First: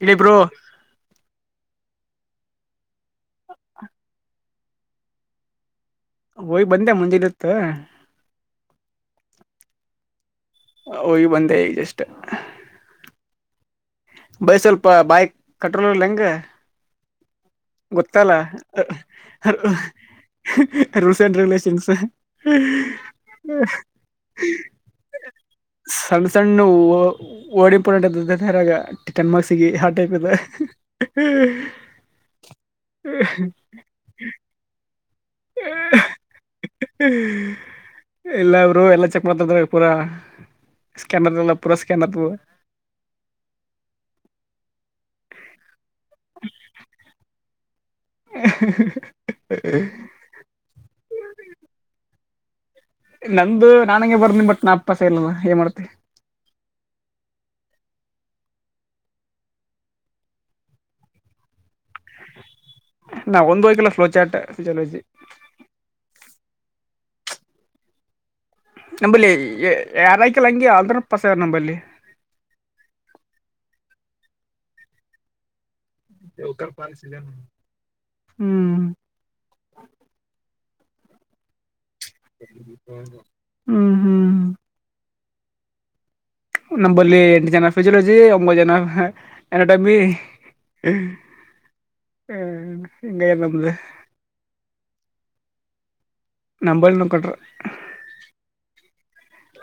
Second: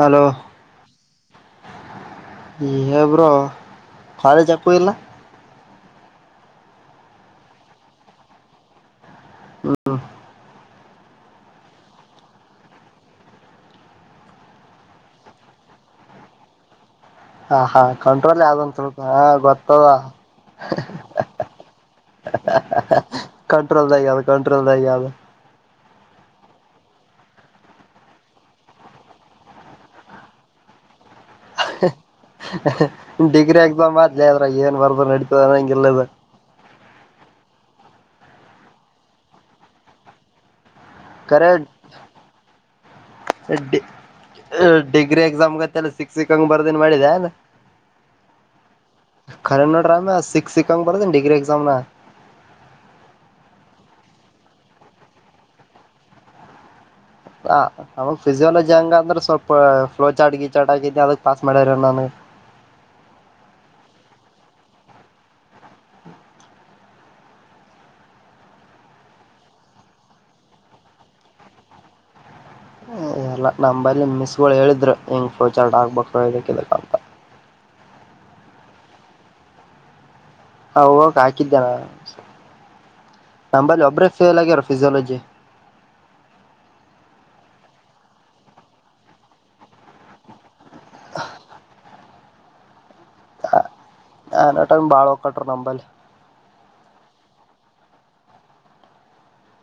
ಇಲ್ಲಿೀ ಬ್ರರು ಹೇಬ್ರೋ ರಿ ಚಕು ಇಲ್ಲ ಹಯ್ ಬಂದೆ ಮುಂದಿದತ್ತು ಹ್ಮ ಹೋಗಿ ಬಂದೆ ಈ ಜಸ್ಟ್ ಬೈ ಸ್ವಲ್ಪ ಬಾಯಕ್ ಕಟ್ರೋಲ್ಲ್ ಹೆಂಗ ಹ ಹಾ ಗೊತ್ತಲ್ಲ ಕಂಟ್ರೋಲ್ ಯಾವ್ದಂತ ಹ ಗೊತ್ತದ ರೂಲ್ಸ್ ಆಂಡ್ ರೆಗುಲೇಷನ್ಸ್ ಹ ಕಂಟ್ರೋಲ್ದಾಗ ಯಾವ್ದು ಕಂಟ್ರೋಲ್ದಾಗ ಯಾವ್ದು ಸಣ್ಣ ಸಣ್ಣ ಓಡಿಂಪೋರ್ಡೆೆಂಟ್ ಅಗ ಟನ್ ಮಾರ್ಕ್ಸ್ ಆ ಟೈಪ್ ಇದೆ ಹ್ಮ್ ಡಿಗ್ರಿ ಎಕ್ಸಾಮ್ ಆದ್ಲ ಅದ್ರ ಏನ್ ಬರ್ದ ನಡತದನಂಗ ಇಲ್ಲದ ಇಲ್ಲ ಅವರು ಎಲ್ಲ ಚೆಕ್ ಮಾಡ್ತದ ಪೂರಾ ಸ್ಕ್ಯಾನರ್ ಕರೆೇ ಎಲ್ಲ ಪೂರಾ ಸ್ಕ್ಯಾನ್ ಆತದ ಡಿಗ್ರಿ ಎಕ್ಸಾಮ್ ಗೊತ್ತಲ್ಲ ಸಿಕ್ಸ್ಕ್ಂಗಗೆ ಬರ್ದಿನ್ ಮಾಡಿದೆ ಅ ರ ನಟ್ರಾಮ ಸ ಸಿಕ್ಕ ಪ ಡಿಗ್ರಿ ಎಕ್ಮ ನ ನಂದು ನಾಂಗೆ ಬರ್ದಿ ಬಟ್ ನಾ ಅಪ್ಪ ಸೆಲ ಏನ್ ಮಾಡ್ತಿ ಹ ನಮ್ ಫಿಸಿಯೋಲಜಿ ಹಂಗ ಅಂದ್ರೆ ಸ್ವಲ್ಪ ಫ್ಲೋ ಚಾಟ್ ಗೀ ಚಾಟ್ ಆಗಿದಿ ಅದಕ್ ಪಾಸ್ ಮಾಡ್ಯಾರವ್ ನನ್ಗೆ ನಾ ಒಂದ ಹೋಗಕಲ್ಲ ಫ್ಲೋಚಾಟ್ ಫಿಲಜಿ ನಂಬಲ್ಲಿ ಯಾರಾಯ್ಕಲ್ಲಂಂಗಗೆ ಅಲ್ಪಸ ನಂಬಲ್ಲಿ ಲ್ಲ ನಮ್ಮಂಬಲ್ಲಿ ಮಿಸ್ಗಳು ಹೇಳಿದ್ರು ಹಿಂಗ ಫ್ಯೂಚರ್ ಆಗ್ಬೇಕು ಇದಕ್ಕಿದಕ್ ಪಾಲ ಅಂತ ಹ್ಮ್ ಹಾ ಹೋಗಕ್ ಹಾಕಿದ್ದೇನ ನಂಬಲ್ಲಿ ಹ್ಮ್ ಒಬ್ರೇ ಹ್ಮ್ ಫೇಲ್ ಆಗ್ಯಾರ ಫಿಸಿಯಾಲಜಿ ನಂಬಲ್ಲಿ ಎಂಟು ಜನ ಫಜಿಯಾಲಜಿ ಒಂಬತ್ತು ಜನ ಎನಟಮಿ ಹ್ಮ ಎಂಗ ನಮ್ದ ಆನ್ಟ ಬಾಳ ಒಕ್ಕಾಟ್ರ ಅಂಬಲ್ ನಂಬಲ್ ನ ಕೊಟ್ರ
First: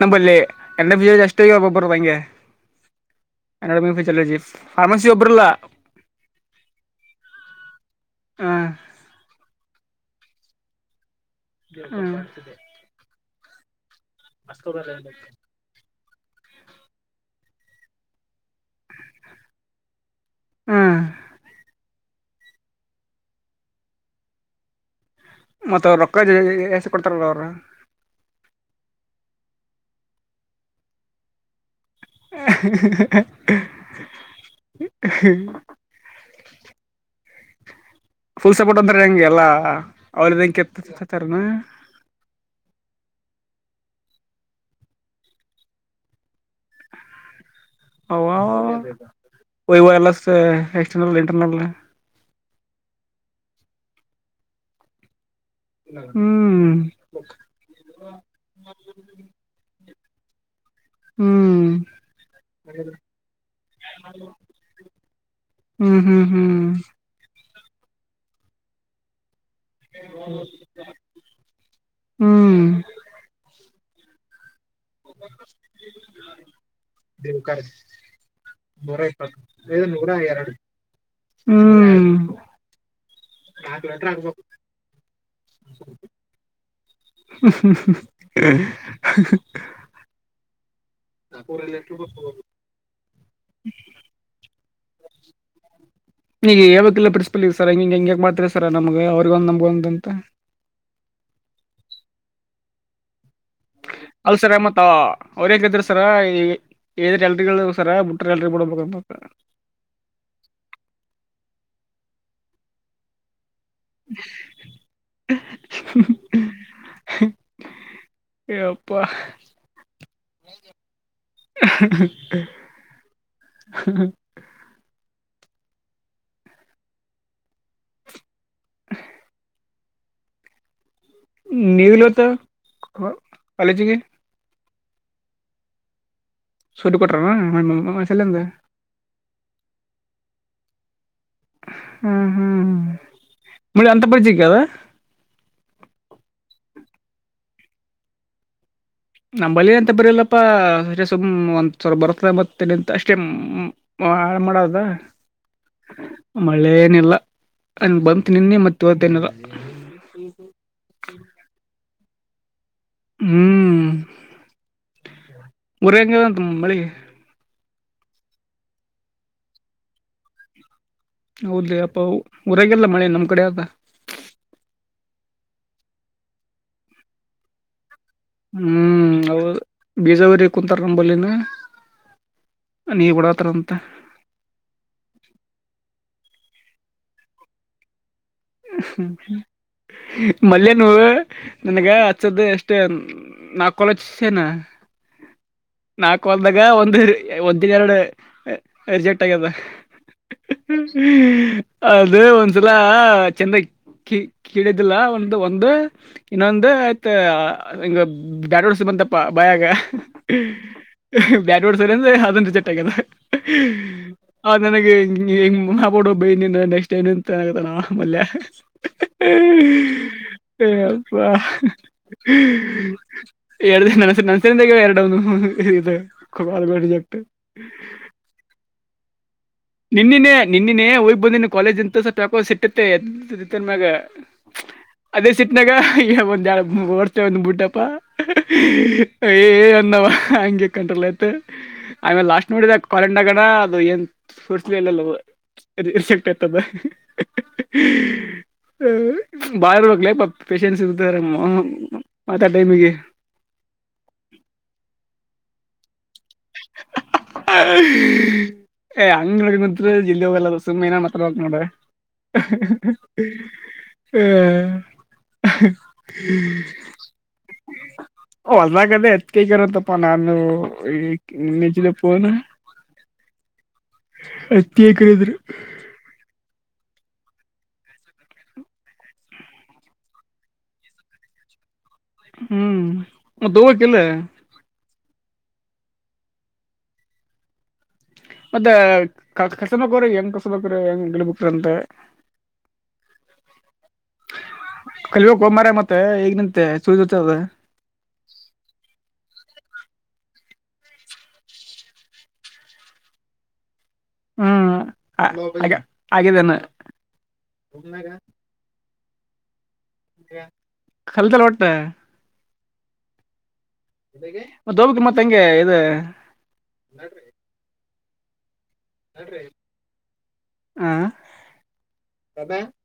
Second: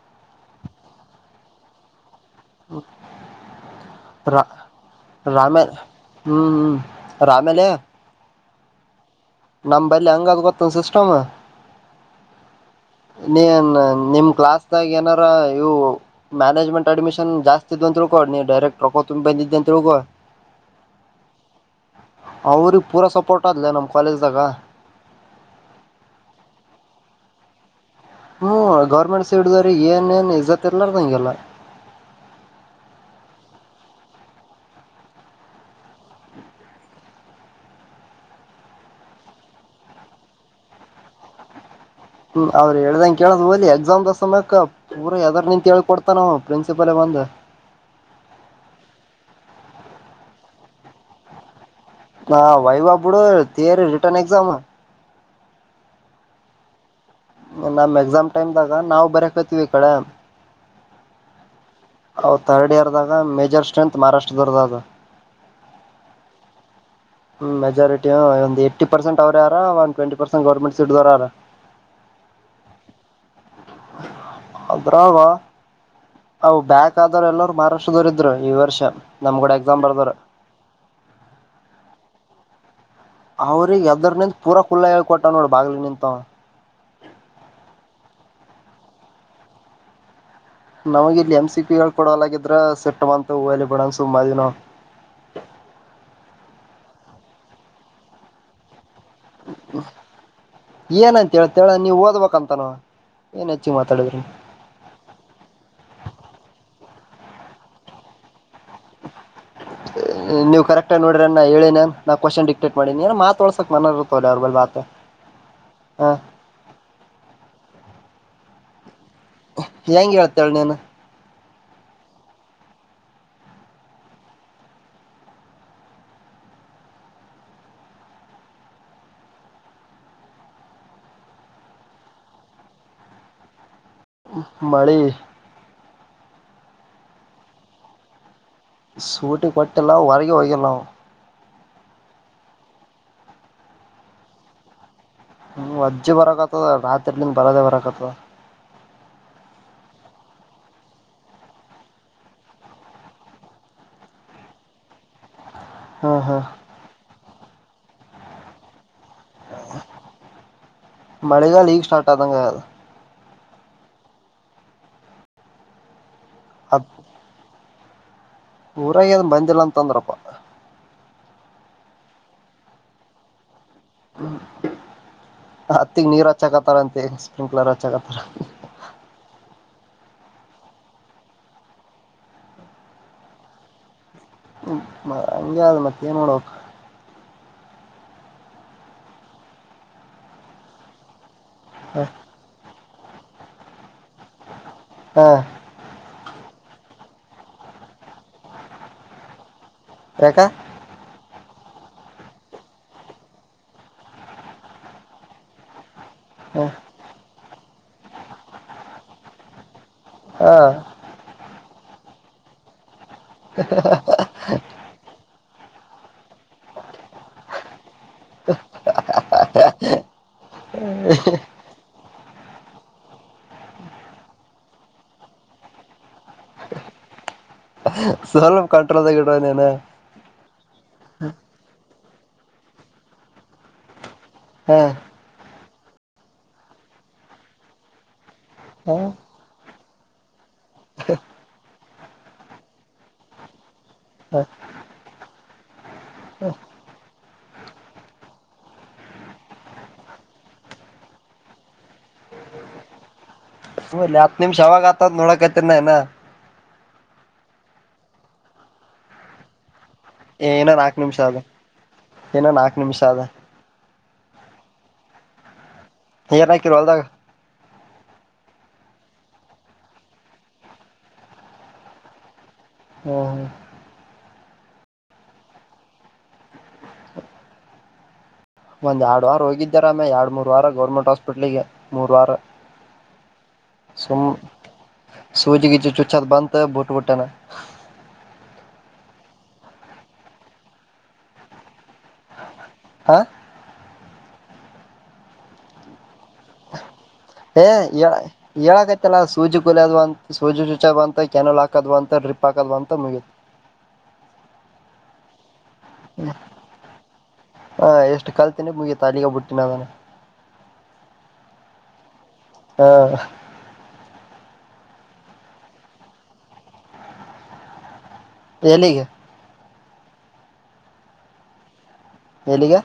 ನಂಬಲ್ಲಿ ಎರಡು ವಿಜಯ ಅಷ್ಟು ಒಬ್ಬೊಬ್ಬರು ಹಂಗೆ ಹ ಅನ್ನಡಜಿ ಫಾರ್ಮಸಿ ಒಬ್ಬ್ರಲ್ಲಾ ರಾಮೇ ಹ್ಮ್ ಹ್ಮ್ ಅ ಆಮೇಲೆ ಹ ನಮ್ಲ್ ಹಂಗದ್ ಗೊತ್ತಂದ ಸಿಸ್ಟಮ್ ಮಾಡ್ತ ನೀನ್ ನಿಮ್ ಕ್ಲಾಸ್ಗ ಏನಾರ ಇವು ಮ್ಯಾನೇಜ್ಮೆಂಟ್ ಅಡ್ಮಿಷನ್ ಜಸ್ ಇದ್ದ ಅಂತೂ ಕೊಡ್ ನೀ ಡೈರೆಕ್ಟ್ ರೊಕೊ ತುಂಬಿ ಬಂದಿದ್ದೆ ಅಂತಳ್ಗುವ ಹ ಅವ್ರಿಗೆ ಪೂರಾ ಸಪೋರ್ಟ್ ಆದ್ಲ ನಮ ಕಾಲೇಜ್ದಾಗ ಮತ್ತ ಅವರು ರೊಕ್ಕ ಜ ಎಸ ಕೊಡ್ತಾರಲ್ಲ ಅವರು ಹ್ಮ್ ಗೌರ್ಮೆಂಟ್ ಸೀಡ್ ಏನ್ ಏನ್ ಇಜ್ಜತ್ ಇಲ್ಲಾರಂಗೆಲ್ಲ ಹ್ಮ ಫುಲ್ ಸಪೋರ್ಟ್ ಅಂತಾರ ಹೆಂಗೆ ಎಲ್ಲಾ ಅವ್ರಂ ಕೆತ್ತತಾರನಾ ಹ್ಮ್್ರೆ ಹೇಳ್ದಂಗ ಕೇಳ್ ಹಲಿ ಎಕ್ಸಾಮ್ ದಸಯ ಪಊರ ಯದಾರ್ ನಿಂತತ್ ಹೇಳ್ ಕೊಡ್ತಾನ ನವು ಪ್ರಿನ್ಸಿಪಲ್ ಹ ಹ ಒ ವೈರ್ಲೆಸ್ ಎಕ್ಸ್ಟರ್ನಲ್ ಇಂಟರ್ನಲ್ ಹಾ ವಾಯ ಬಾಬುಡು ತ ರರಿಟರ್ನ್ ಎಕ್ಾಮ ಹ್ಮ್ ನಮ್ಮ್ ಎಕ್ಸಾಮ್ ಟೈಮ್ ದಾಗ ನಾವವು ಬರಕೋತಿೀವಿ ಈ ಕಡೆ ಹ್ಮ್ ಹ ಥರ್ಡ್ ಇಯರ್ದಾಗ ಮೇಜರ್ ಸ್ಟ್ರೆಂತ್ ಮಹಾರಾಷ್ಟ್ರದವರ್ದ ಅದು ಹ್ಮ್ ಹ್ಮ್ ಹ್ಮ್ ಹ್ಮ್ ಮೆಜಾರಿಟಿ ಒಂದು ಎಏಿ ಪರ್ಸೆಂಟ್ ಅವ ಆರ ಒನ್ ಟ್ವೆಟಿ ಪಸೆಟ್ ಗವರ್ಮೆಂಟ್ ಸೀಟ್ ದ್ಾರ ಹ್ಮ್ ಅದ್ರ ಅವು ಬ್ಯಾಕ್ ಆದರು ಎಲ್ಲರು ಮಹಾರಾಷ್ಟ್ರದವರ ಇದ್ರು ಈ ವರ್ಷ ನಮ್ಗಡೆ ಐದು ನೂರ ಎರಡು ಹ್ಮ್ ಅವ್ರಗ್ ಎದರ್ ನಿಂತ ಪೂರ ಕ ಕುಲ್ಲ ಹೇಳ್ ಕೊಟ್ಟ ನೋಡಿ ಬಾಗ್ಲ ನಿಂತ ಹ್ಮ್ಮ ನಮ್ ಇಲ್ಲಿ ಎಂ್ ಸಿ ಪಿ ಗಳು ಕೊಡಲಾಗಿದ್ರ ಸೆಟ್ಟ ಮಂತ ತೌಲ್ಲಿ ಬಡ್ಣ ಸುಂಬ ದಿನ ಇಲ್ಲ ಪ್ರಿಸ್ಪಲ್ ಸರ್ಗೆಂಗ ಮಾತ್ರ ಸರ್ ನ ಏನಂತೇತಳ ನೀವ್ ಓದ್ಬೇಕಂತನ ಅಲ್ ಸರ ಮತ್ ಅವ್ರ ಹೇಂಗಿದ್ರ ಸರ ಈ ಎಲ್ರಿಗಳು ಸರ ಮುಟ್ಟ್ರ ಎಡರಿ ಬಿಡಬೇಕ ನೀವು ಕರೆಕ್ಟ್ಾಗಿ ನೋಡರಿ ನಾ ಹೇಳೇ ನಾ ಕ್ವಶನ್ ಡಿಕ್ಟೇಟ್ ಮಾಡೀಿಏ ಮಾತ ಮನತ ಅವಬ ಬತ ಹ ಯಪ್ಪ ಹೆಂಗ ಹೇಳತ್ತ ಎರನೇನ ಹ್ಮ ನೀವಲತ ಕಾಲೇಜಿಗೆ ಮಳಿ ಸುಟ್ಟ ಕೊಟ್ರಸಲ್ಲಂದ ಸೂಟಿ ಕೊಟ್ಟಲ್ಲಾ ಹೊರಗೆ ಹೋಗಲ್ಲವು ಹ್ಮ್ ಹ್ಮ್ ಹ್ಮ್ ಮಳಿ ಅಂತ ಪರಿಚಯಕ್ಕೆ ಅದ ಹ್ಮ ಅಜ್ಜ ಬರಕ ಆತದ ರಾತ್ರಿಲಿಿಂದ ಬರದೇ ಬರಕ ಆತದ ನಮ್ಮಂಬಳಿ ಅಂತ ಬರಿಲ್ಲಪ್ಪ ಸುಮ್ ಒಂದ್ಸವರ ಬರುತ್ತ ಮತ್ತೆಂತ ಅಷ್ಟೇ ಹ ಆಳು ಮಾಡೋದ. ಹ್ಮ್ ಹ್ಮ್ ಮಳೆ ಏನಿಲ್ಲ ಬಂತ ನಿನ್ನೆ ಮತ್ತಇವತ್ತ ಏನಿಲ್ಲ. ಮಳಿಗಾಲ ಈಗ ಸ್ಟಾರ್ಟ್ ಆದಂಗ ಆಗ್ಯಾದ. ಹ್ಮ್ ಊರ ಎಂಗ್ ಆದ ಅಂತ ಮಳಿ. ಅದ್ ಊರಾಗ ಅದ್ ಬಂದಿಲ್ಲ ಅಂತಂದ್ರಪ್ಪ ಹೌದ್ರಿ ಅಪ್ಪ ಹೊಊರಾಗಲ್ಲ ಮಳೆ ನಮ್ ಕಡೆ ಆದತ ್ಮ ಅತ್ತಿಗ್ ನೀರ್ ಹಚ್ಚಕತ್ತಾರ ಅಂತೆ ಸ್ಪ್ರಿಂಕ್ಲರ್ ಹ ಚಕತ್ತರ ಹ್ಮ್ ಹದು ಬೀಜಾವುರಿ ಕುಂತಾರ ನಂಬಲ್ಲಿಿನ ನೀವ ಕಡತರ ಅಂತ ಹಂಗೆ ಅದು ಮತ್ತೇನ್ ನೋಡಕ್ ಮಲ್ಯ ನೂ ನನ್ಗ ಹಚ್ಚದ ಎಷ್ಟು ಮಟೆ ನ ಕಲೇಜ ಸನಾ ಹ ನಾಕ್ಲ್ದಾಗ ಒಂದ್ ಒಂದಿನ ಎರಡು ರಿಜೆಕ್ಟ್ ಆಗ್ಯದ ಯಾಕ ಹ್ಮ ಹ್ಮ್ ಅದು ಒಂದ್ಸಲ ಚೆಂದಾಗ ಕಿ ಕಿಡಿದಿಲ್ಲ ಒ ಒಂದು ಇನ್ನೊಂದು ಆಯ್ತ ಹಂಗ ಡ್ಯಾಡೋಡ್ ಸಿ ಬಂತಪ್ಪ ಬಾಯಾಗ. ಹ ಬ್ಯಾಡ್ವರ್ಡ್ಸ್ ಸರ್ ಅಂದ ಅದನ್ ರಿಜೆಟ್ ಆಗ್ಯದ. [inaudible] [unintelligible] [unintelligible] [unintelligible] ಸ್ವಲ್ಪ ಕಂಟ್ರದ ನಿನ್ನಿನೇ ನಿನ್ನಿನೇ ಹೋಗ್ ಬಂದಿನ ಕಾಲೇಜ್ ಅಂತ ಸಲ್ಪಾಕೋ ಸಿಟ್ಟತ್ತೆ ಎದ್ದನ್ ಮ್ಯಾಗ ಹಾ. ಅದೇ ಸಿಟ್ನಾಗ ಈ ಒಂದ್ ಜ ಓಡ್ತೇ ಒಂದ್ ಬುಟಪ್ಪ ಏ ಏ ಅನ್ನವ. ಹಂಗೆ ಕಂಟ್ರೋಲ್ ಆಯ್ತು ಆಮೇಲೆ ಲಾಸ್ಟ್ ನೋಡಿದ ಕಾಲಂಡ್ ಆಗಣ ಅದು ಏನ್ [unintelligible] ಹ ಬಾಳ ಇರ್ಬಕ್ಲ ಪ ಪೇಶೆನ್ಸ್ ಇತಾರಮ್ಮ ಮಾತಡೂ ಟೈಮಿಗಿ. ಹ್ಮ್ ಲೆ ಹತ್ ನಿಮಿಷ ಯವಾಗ ಆತದ ನೋಡೋಕತ್ತಿನಿ ಇನ್ನ. ಏ ಅಂಗ ಏನ ನಾಕ್ ನಿಮಿಷ ಅದ ಇನ್ನ ನಾಕ್ ನಿಮಿಷ ಅದ [unintelligible] [inaudible] ಏನ್ ಹಾಕಿರಿ ಹೊಲದ್ಗಾ. ಹೊದಾಗದ ಎತ್ ಕೈಕ ತಪ್ಪ ನ ಅನ ನಿಚಲು ಪೋನ್ ಹ್ಮ. ಹತ್ತಿ ಹಾಕ್ಯರ ಅಂದ್ರು. ಒಂದ್ ಎರಡು ವಾರ ಹೋಗಿದ್ಯಾ ರಾಮ್ಯಾ ಎರಡು ಮೂರ್ ವಾರ ಗೌರ್ಮೆಂಟ್ ಹಾಸ್ಪಿಟ್ಲ್ಗೆ. ಮೂರ್ ವಾರ ಹ್ಮ್ ಮತ್ತ ಹೋಗಕಿಲ್ಲ ಸುಮ್ಮ. ಸುಜಿಗಿಜಿ ಚುಚ್ಚುದ ಬಂತ ಬಿಟ್ಟಬಿಟ್ಯ ನಾನ್. [unintelligible] ಹಾ. ಕಲೀಬೇಕೋ ಹೂ ಮಾರಯ ಮತ್ತ ಈಗ ನಿಂತ. ಏ ಹೇಳಕೈತಲ್ಲ ಸೂಜಿ ಕೊಲೆ ಅದು ಅಂತ. ಸೂಜಿ ಚುಚ್ಚುದ ಬಂತ್, ಕ್ಯಾನೆಲ್ ಹಾಕದ ಬಂತ್, ಡ್ರಿಪ್ ಹಾಕದ ಬಂತ್, ಮುಗೀತು. ಹ್ಮ್ ಆ ಆ ಆಗಿದ್ದೇನ. ಹ ಇಷ್ಟು ಕಲ್ತೀನಿ ಮುಗಿತ ಅಲ್ಲಿಗೆ ಬಿಟ್ಟೀನಿ ಅದಾನ. ಕಲ್ತ್ಯಾಲ್ ಒಟ್ಟ. ಹ್ಮ ಮತ್ತ ಹೊಬ್ಕಿಲ್ ಮತ್ ಹಂಗೆ ಇದು. ಎಲ್ಲಿಗೆ, ಹ್ಮ್. ಎಲ್ಲಿಗೆ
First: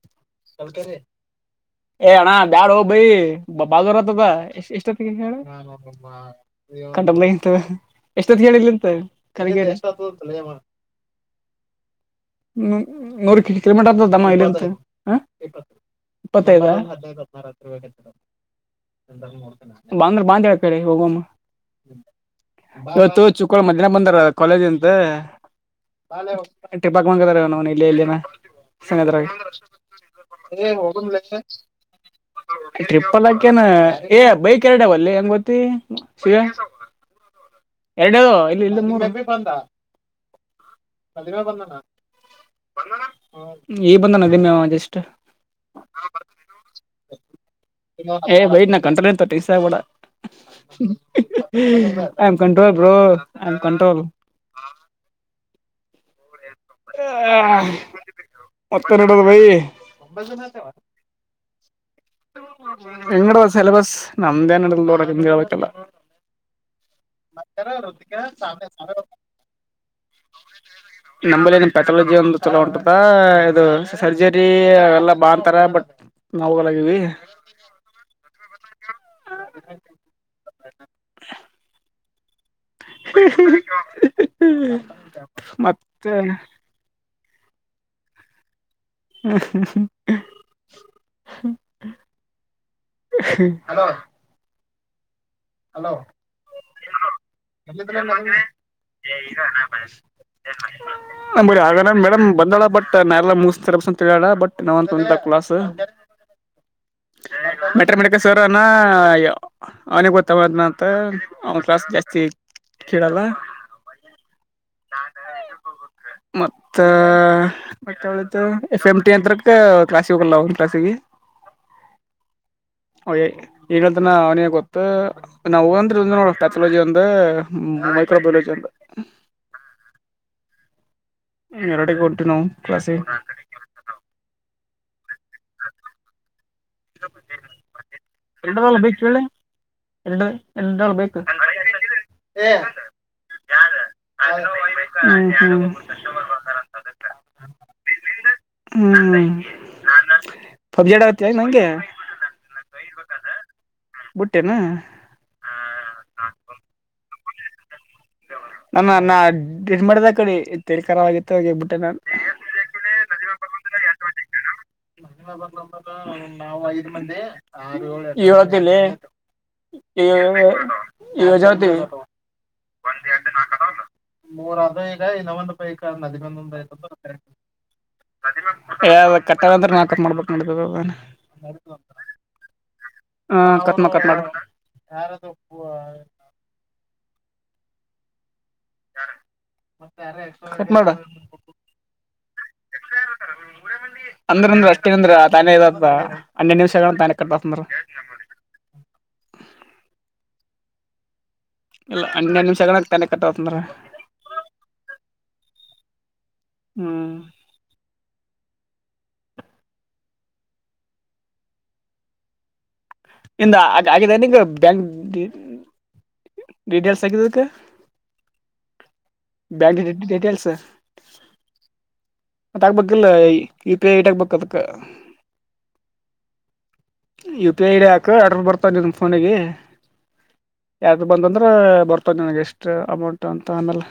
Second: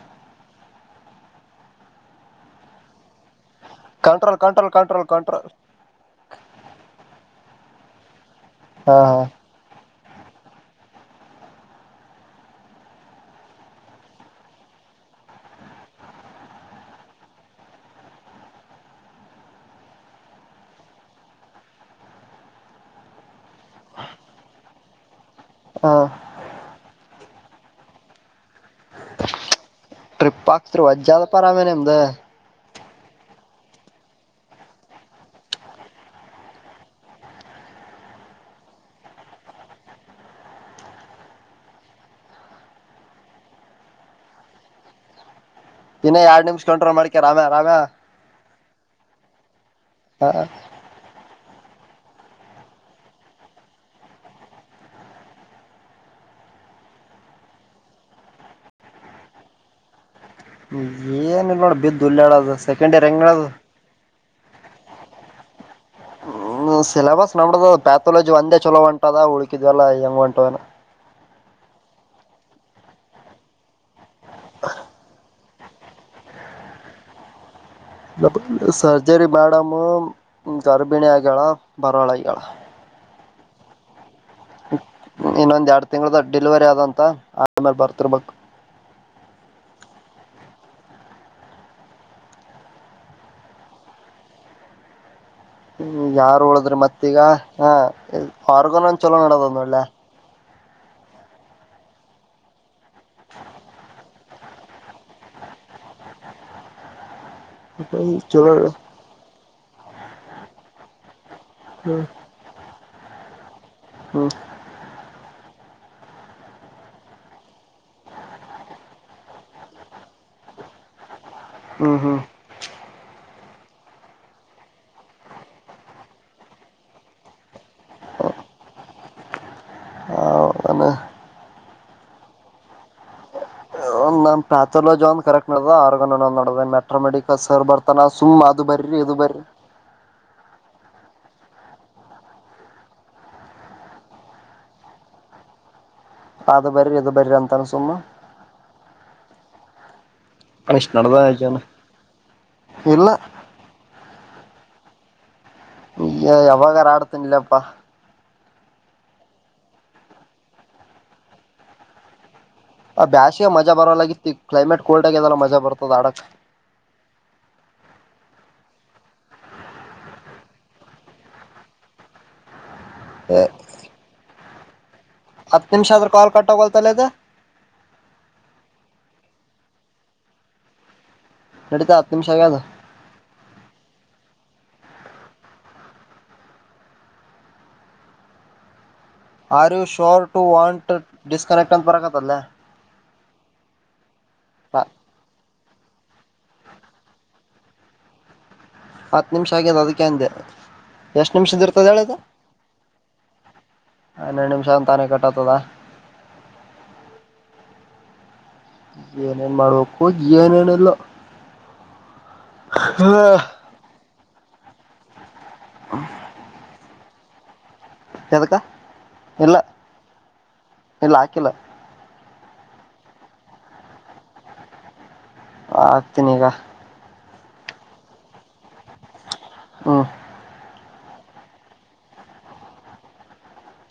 ಏ ಅಣ್ಣ ಬ್ಯಾಡೋ ಭೈ. ಕಂಟ್ರೋಲ್ [unintelligible] ಕಂಟ್ರೋಲ್ ಕಂಟ್ರೋಲ್ ಕಂಟ್ರೋಲ್ ಎಷ್ಟೊತ್ತ ಹೇಳಿಲ್ಲ ಅಂತೆ. ಹ ಹ್ಮ ನೂರು ಕಿಲೋಮೀಟರ್ ತಮ್ಮ ಇಲ್ಲಿಂತ್. ಇಪ್ಪತ್ತೈದ ಹಾ. ಬಾಂದ್ರ ಬಂದಡ ಕಡೆ ಹೋಗಮ್ಮ. ಇವತ್ತು ಚುಕ್ಕಳ ಮಧ್ಯಾಹ್ನ ಬಂದಾರ ಕಾಲೇಜ್ ಇಂತ. ಹ [unintelligible] [unintelligible] ಟ್ರಿಪ್ಪಲ್ಕ್ಕೇನ್ ಏ ಬೈಕ್ ಎರಡಾವಲ್ಲಿ ಹೆಂಗ ಬತ್ತ ಸಿಗ ಎರಡ ಇಲ್ಲಿ ಇ ಬಂದ [unintelligible] ಬಂದ ನದ ಮ ಜಸ್ಟ್. ಬೈ ಇನ್ನ ಎರಡ್ ನಿಮಿಷ ಕಂಟ್ರೋಲ್ ಮಾಡ್ಕ್ಯ ರಾಮ್ಯ ರಾಮ್ಯ ಕಂಟ. ಹ [unintelligible] ಐ ಎ ಕಂಟ್ರೋಲ್ ಬ್ರೋ ಕಂಟ್ರೋಲ್. ಹತ್ತರಡದ ಭೈ. ಏನ್ ಇಲ್ ನೋಡ ಬಿದ್ದು ಉಳೆಡೋದು ಒಂದು ಸೆಂಡ್ ಇಯರ್ ಹೆಂಗ ಹೇಳೋದು. ನಮ್ದ ಏನಿಲ್ಲ ನೋಡ ಹೇಳಬೇಕು ಎಲ್ಲಾ. ಸಿಲೆಬಸ್ ನಡದಾದ ಪ್ಯಾಥೋಲಜಿ ಒಂದೇ ಚಲೋ ಹೊಂಟದ ಉಳಕಿದ್ ಎಲ್ಲ ಹೆಂಗ ಹೊಂಟವ. ನಮ್ಮಲ್ಲಿ ಇನ್ ಪೆಥಾಲಜಿ ಒಂದು ಚಲ ಹೋಂಟದ ಇದು ಸರ್ಜರಿ ಎಲ್ಲ ಬಾ ಅಂತಾರ ಬಟ್. [unintelligible] ಸರ್ಜರಿ ಮೇಡಮ್ಮ್ ಗರ್ಭಿಣಿ ಆಗ್ಯಾಳ ಬರಲಾ ಆಗ್ಯಾಳ. [unintelligible] ಇನ್ನೊಂದ ಎರಡು ಮತ್ತೆ ತಿಂಗಳದ ಡಿಲಿವರಿ ಆದಂತ ಆಮೇಲೆ ಬರ್ತಿರ್ಬೇಕು. [unintelligible] [unintelligible] ಹಲೋ. ಯಾರು ಉಳದ್ರ ಮತ್ತೀಗ ಹ್ಮ್ಮ್ ಆರ್ಗನ ಒಂದು ಚಲೋ ನಡದಾದ ಅದ ಒಳ್ಳ. [inaudible] ಹ್ಮ್ಮ್ ಬರಿ ಆರ್ಗನ ಮೇಡಮ್ ಬಂದಳ ಬಟ್ ನಾ ಎಲ್ಲಾ ಮುಗಿಸತರ ಅಂತ ಹೇಳಳ ಬಟ್ ನಾವ್ಂತ ಕ್ಲಾಸ್. [unintelligible] ಮೆಟ್ರಾ ಮೇನಿಕ್ ಸರ್ ಚಲೋ ಅನಾ ಅವನ ಗೊತ್ತ ಅವ ಅಂದನ ಅಂತ. ಅವನ ಕ್ಲಾಸ್ ಹ್ಮ್ ಜಾಸ್ತಿ ಕೇಳಲ. [unintelligible] [inaudible] ಮತ್ತ ಎಫ್ ಎಂ ಟಿ ಅತ್ರಕ್ಕೆ ಕ್ಲಾಸಗೆ ಹೋಗಲ್ಲ ಒಂದು ಕ್ಲಾಸಿಗೆ. ಈಗ ಹ್ಮ್ ಹ್ಮ್ ಅವ ಏನ ಹೇಳತಾನ ಅವನಿಗೆ ಗೊತ್ತು. ನಾ ಹ್ಮಂ ಅಂದ್ರ ನೋಡ ಪ್ಯಾಥಾಲಜಿ ಒಂದ ಮೈಕ್ರೋಬಯಾಲಜಿ ಅಂದ. [unintelligible] ಎರಡಗೆ ಉಂಟು ನಾವು ಕ್ಲಾಸ. ನಮ್ಮ ಪ್ಯಾಥಾಲಜಿ ಒಂದು ಕರೆಕ್ಟ್ ನಡದಾದ ಅರ್ಗನ್ ಒಂದು. ಮೆಟ್ರೋ ಮೆಡಿಕಲ್ ಸರ್ ಬರ್ತಾನ ಸುಮ್ಮ್ ಅದು ಬರಿ ಇದು ಬರ್ರಿ. [unintelligible] ಎ ಬೇಕು ಏ. [unintelligible] [unintelligible] [unintelligible] ಅದು ಬರಿರಿ ಇದು ಬರಿರಿ ಅಂತಾನ ಸುಮ್ಮ. [unintelligible] [unintelligible] [unintelligible] ಇಷ್ಟ್ ಪಬ್ಜಿ ಆಡ ನಡ್ದ ಕತೆನ ಜನ ಅಂಗೆ ಇಲ್ಲ ಬುಡತೇನ. ಯಾವಗನ ಆಡತಿನಿ ಲೆ ಯಪ್ಪಾ. [unintelligible] ಮಾಡದ ಕಡಿ ತರಿಖರವಾಗಿತ್ತು ಹೋಗಬಿಟ್ಟೆ ನು ಹ [unintelligible] ನದ ಕೋಲ್ಡ್ ಆಗ್ಯದಲ್ಲ ಮಜಾ ನದ ಬರ್ತದ ಬ ಆಡಕ್ ನಾ್ ಐದ ಮಂದಿ ಆ ಇತಿ ಇ ಯಜತಿ ಹ್ಮ ಮೂರ ಅದು ಈಗ ಇನ್ನ ಒಂದು ಪೈಕ ನದಿ ಬಂದ ಒಂದ ಕಟ್ಟಾಗೋಲ್ತಲ್ಲ ಅದ ಆಯ್ತದ [unintelligible] ನಡದು ಹತ್ತು ನಿಮಿಷ ಆಗ್ಯಾದ. ಹ್ಮ್ಮ್ ಕಟ್ ಮಾಡ ಕಟ್ ಮಾಡ. [unintelligible] R you sure to cut ಮಾಡ ವಾಂಟ್ ಡಿಸ್ಕನೆಕ್ಟ್ ಅಂತ ಬರಕತ್ಯದ. [unintelligible] ಅಂದ್ರ ಅಂದ್ರ ಅಷ್ಟೇನ ನಿಂದ್ರ ತಾನೇ [unintelligible] ಹನೆಡು ನಿಮಷಗಳಾನ ಕಟ್ಟ ಮಾಡತೀನ ನಿಂದ್ರ. ಹತ್ತು ನಿಮಿಷ ಆಗಿದೆ ಅದಕ್ಕೆ ಅಂದೆ. ಎಷ್ಟ್ ನಿಮಿಷದ ಇರ್ತದ ಹೇಳದ ಹನ್ನೇಡು ನಿಮಿಷ ಹಾಗನ ತಾನೇ ಕಟ್ ಅಗತ ನಿಂದ್ರ. ಹನ್ನೆರಡು ನಿಮಿಷ ಅಂತಾನೆ ಕಟ್ಟತದ ಹ್ಮ್. ಏನೇನ್ ಮಾಡ್ಬೇಕು ಏನೇನಿಲ್ಲ. [unintelligible] ಬ್ಯಾಂಕ್. ಡೇಡು ಸೈಕ ಎದಕ್ಕ ಇಲ್ಲ ಬ್ಯಾಂಕ್ ಡೀಟೇಲ್ಸ್ ಇಲ್ಲ ಹಾಕಿಲ್ಲ ಮತ್ತ ಆಗ್ಬೇಕಿಲ್ಲ ಯು ಪಿ ಐ ಇಟ್ ಆಗ್ಬೇಕಕ್ ಅದಕ್ಕ ಆಗ್ತೀನಿ ಈಗ ಯು ಪಿ ಐ ಡಿ ಹಾಕು ಅಡ್ರರ್ ಬರ್ತಾ ನಿಮ್ಮ ಫೋನಿಗೆ ಹ್ಮ ಯಾರ ಬಂದಂದ್ರೆ ಬರ್ತದೆ ನನಗೆ ಎಷ್ಟು ಅಮೌಂಟ್ ಅಂತ ಆಮೇಲೆ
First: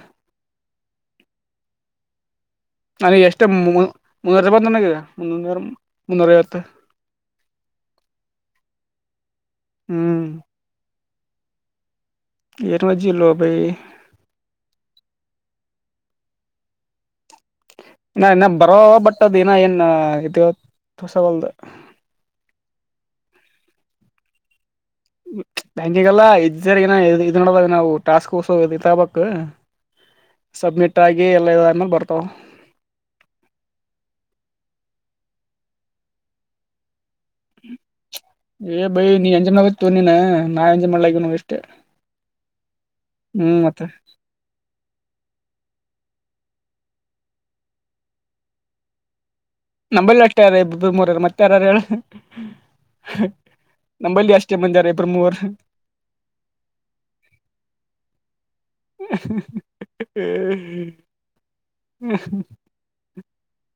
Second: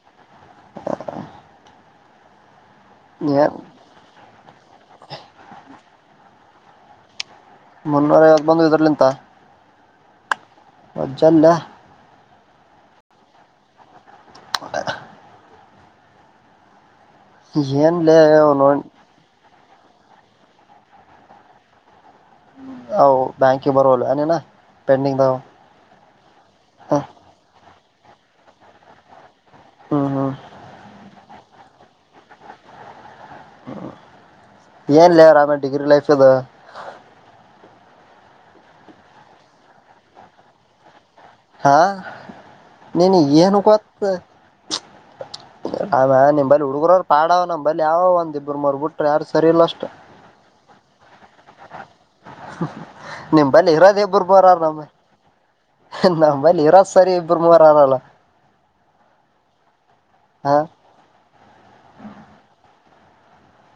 ನನಗೆ ಎಷ್ಟು ಏನ್ ಮುನ್ನೂರ ಬಂದ ನನಗಿದೆ ಮುನ್ನೂರ ಮುನ್ನೂರ ಐವತ್ತು ಮುನ್ನೂರ ಯಾವ್ದ ಬಂದು ಇದರ್ಲಿಂತ ಹ್ಮ್ ಮಜಲ್ಲ ಎರ ಮತ್ತ ಲಬೈ ಏನ್ಲೇ ನಾ ಇನ್ನ ಅವನು ಬರೋ ಬಟ್ಟದ ಏನ್ ಇವತ್ತುಸಲ್ದ ಹ ಬ್ಯಾಂಕೆ ಬರಲ ಅ ನ ಪೆಂಡಂಗ್ ಧಾವ ಈಗೆಲ್ಲಾ ಇದ್ ಇದ ನೋಡಾಗ ನಾವು ಟಾಸ್ಕ್ ಫೋರ್ಸ್ ಇಬಕ್ ಹ್ಮ್ ಹ್ಮ್ ಸಬ್ಮಿಟ್ ಾಗಿ ಎಲ್ಲ ಇದಾದ್ಮೇಲೆ ಬರ್ತಾವ ಏನ್ಲ್ಲರ ಆಮ ಡಿಗ್ರಿ ಲೈಫ್ದು ಏ ಬೈ ನೀ ಎಂಜಮನಗ ತ ನೀಿನ ನಾ ಎಂಜಮಾನಲಗನು ಹಾ ನೀನ ನು ಹ್ಮ್ ಮತ್ತೆ ಕೊತ್ ಆಮೇ ನಿಮಲ್ಲಿಿ ಹುಡುಗರರು ಪಾಡವ ನಮಂಬಳ ಯಾವ ಒಂದಿಬ್ಬರು ಮರ್ ಬಿಟ್ರ ಯಾರು ಸರಿ ಇಲ್ಲ ಅಷ್ಟ ನಂಬಲ್ಲಿ ಅಟ್ಟ ಯಾರ ಇಬ್ಬರು ಮೂರಾರ ಮತ್ತೆ ಯಾರ ಹೇಳ ನಿಮ ಬಲ್ಲಿಿ ಇರೋದ ಇಬರು ನಂಬಲ್ಲಿ ಬರ ಅಷ್ಟೇ ನಾಮ ಮಂದಿ ಯಾರ ಇಬ್ಬರು ಮೂವರು ನಮ್ಮಲ್ಲಿ ಇರೋದ್ ಸರಿ ಇಬರು ಮೂವರ ಆರಲ್ಲ ಹ ಹ್ಮ [unintelligible]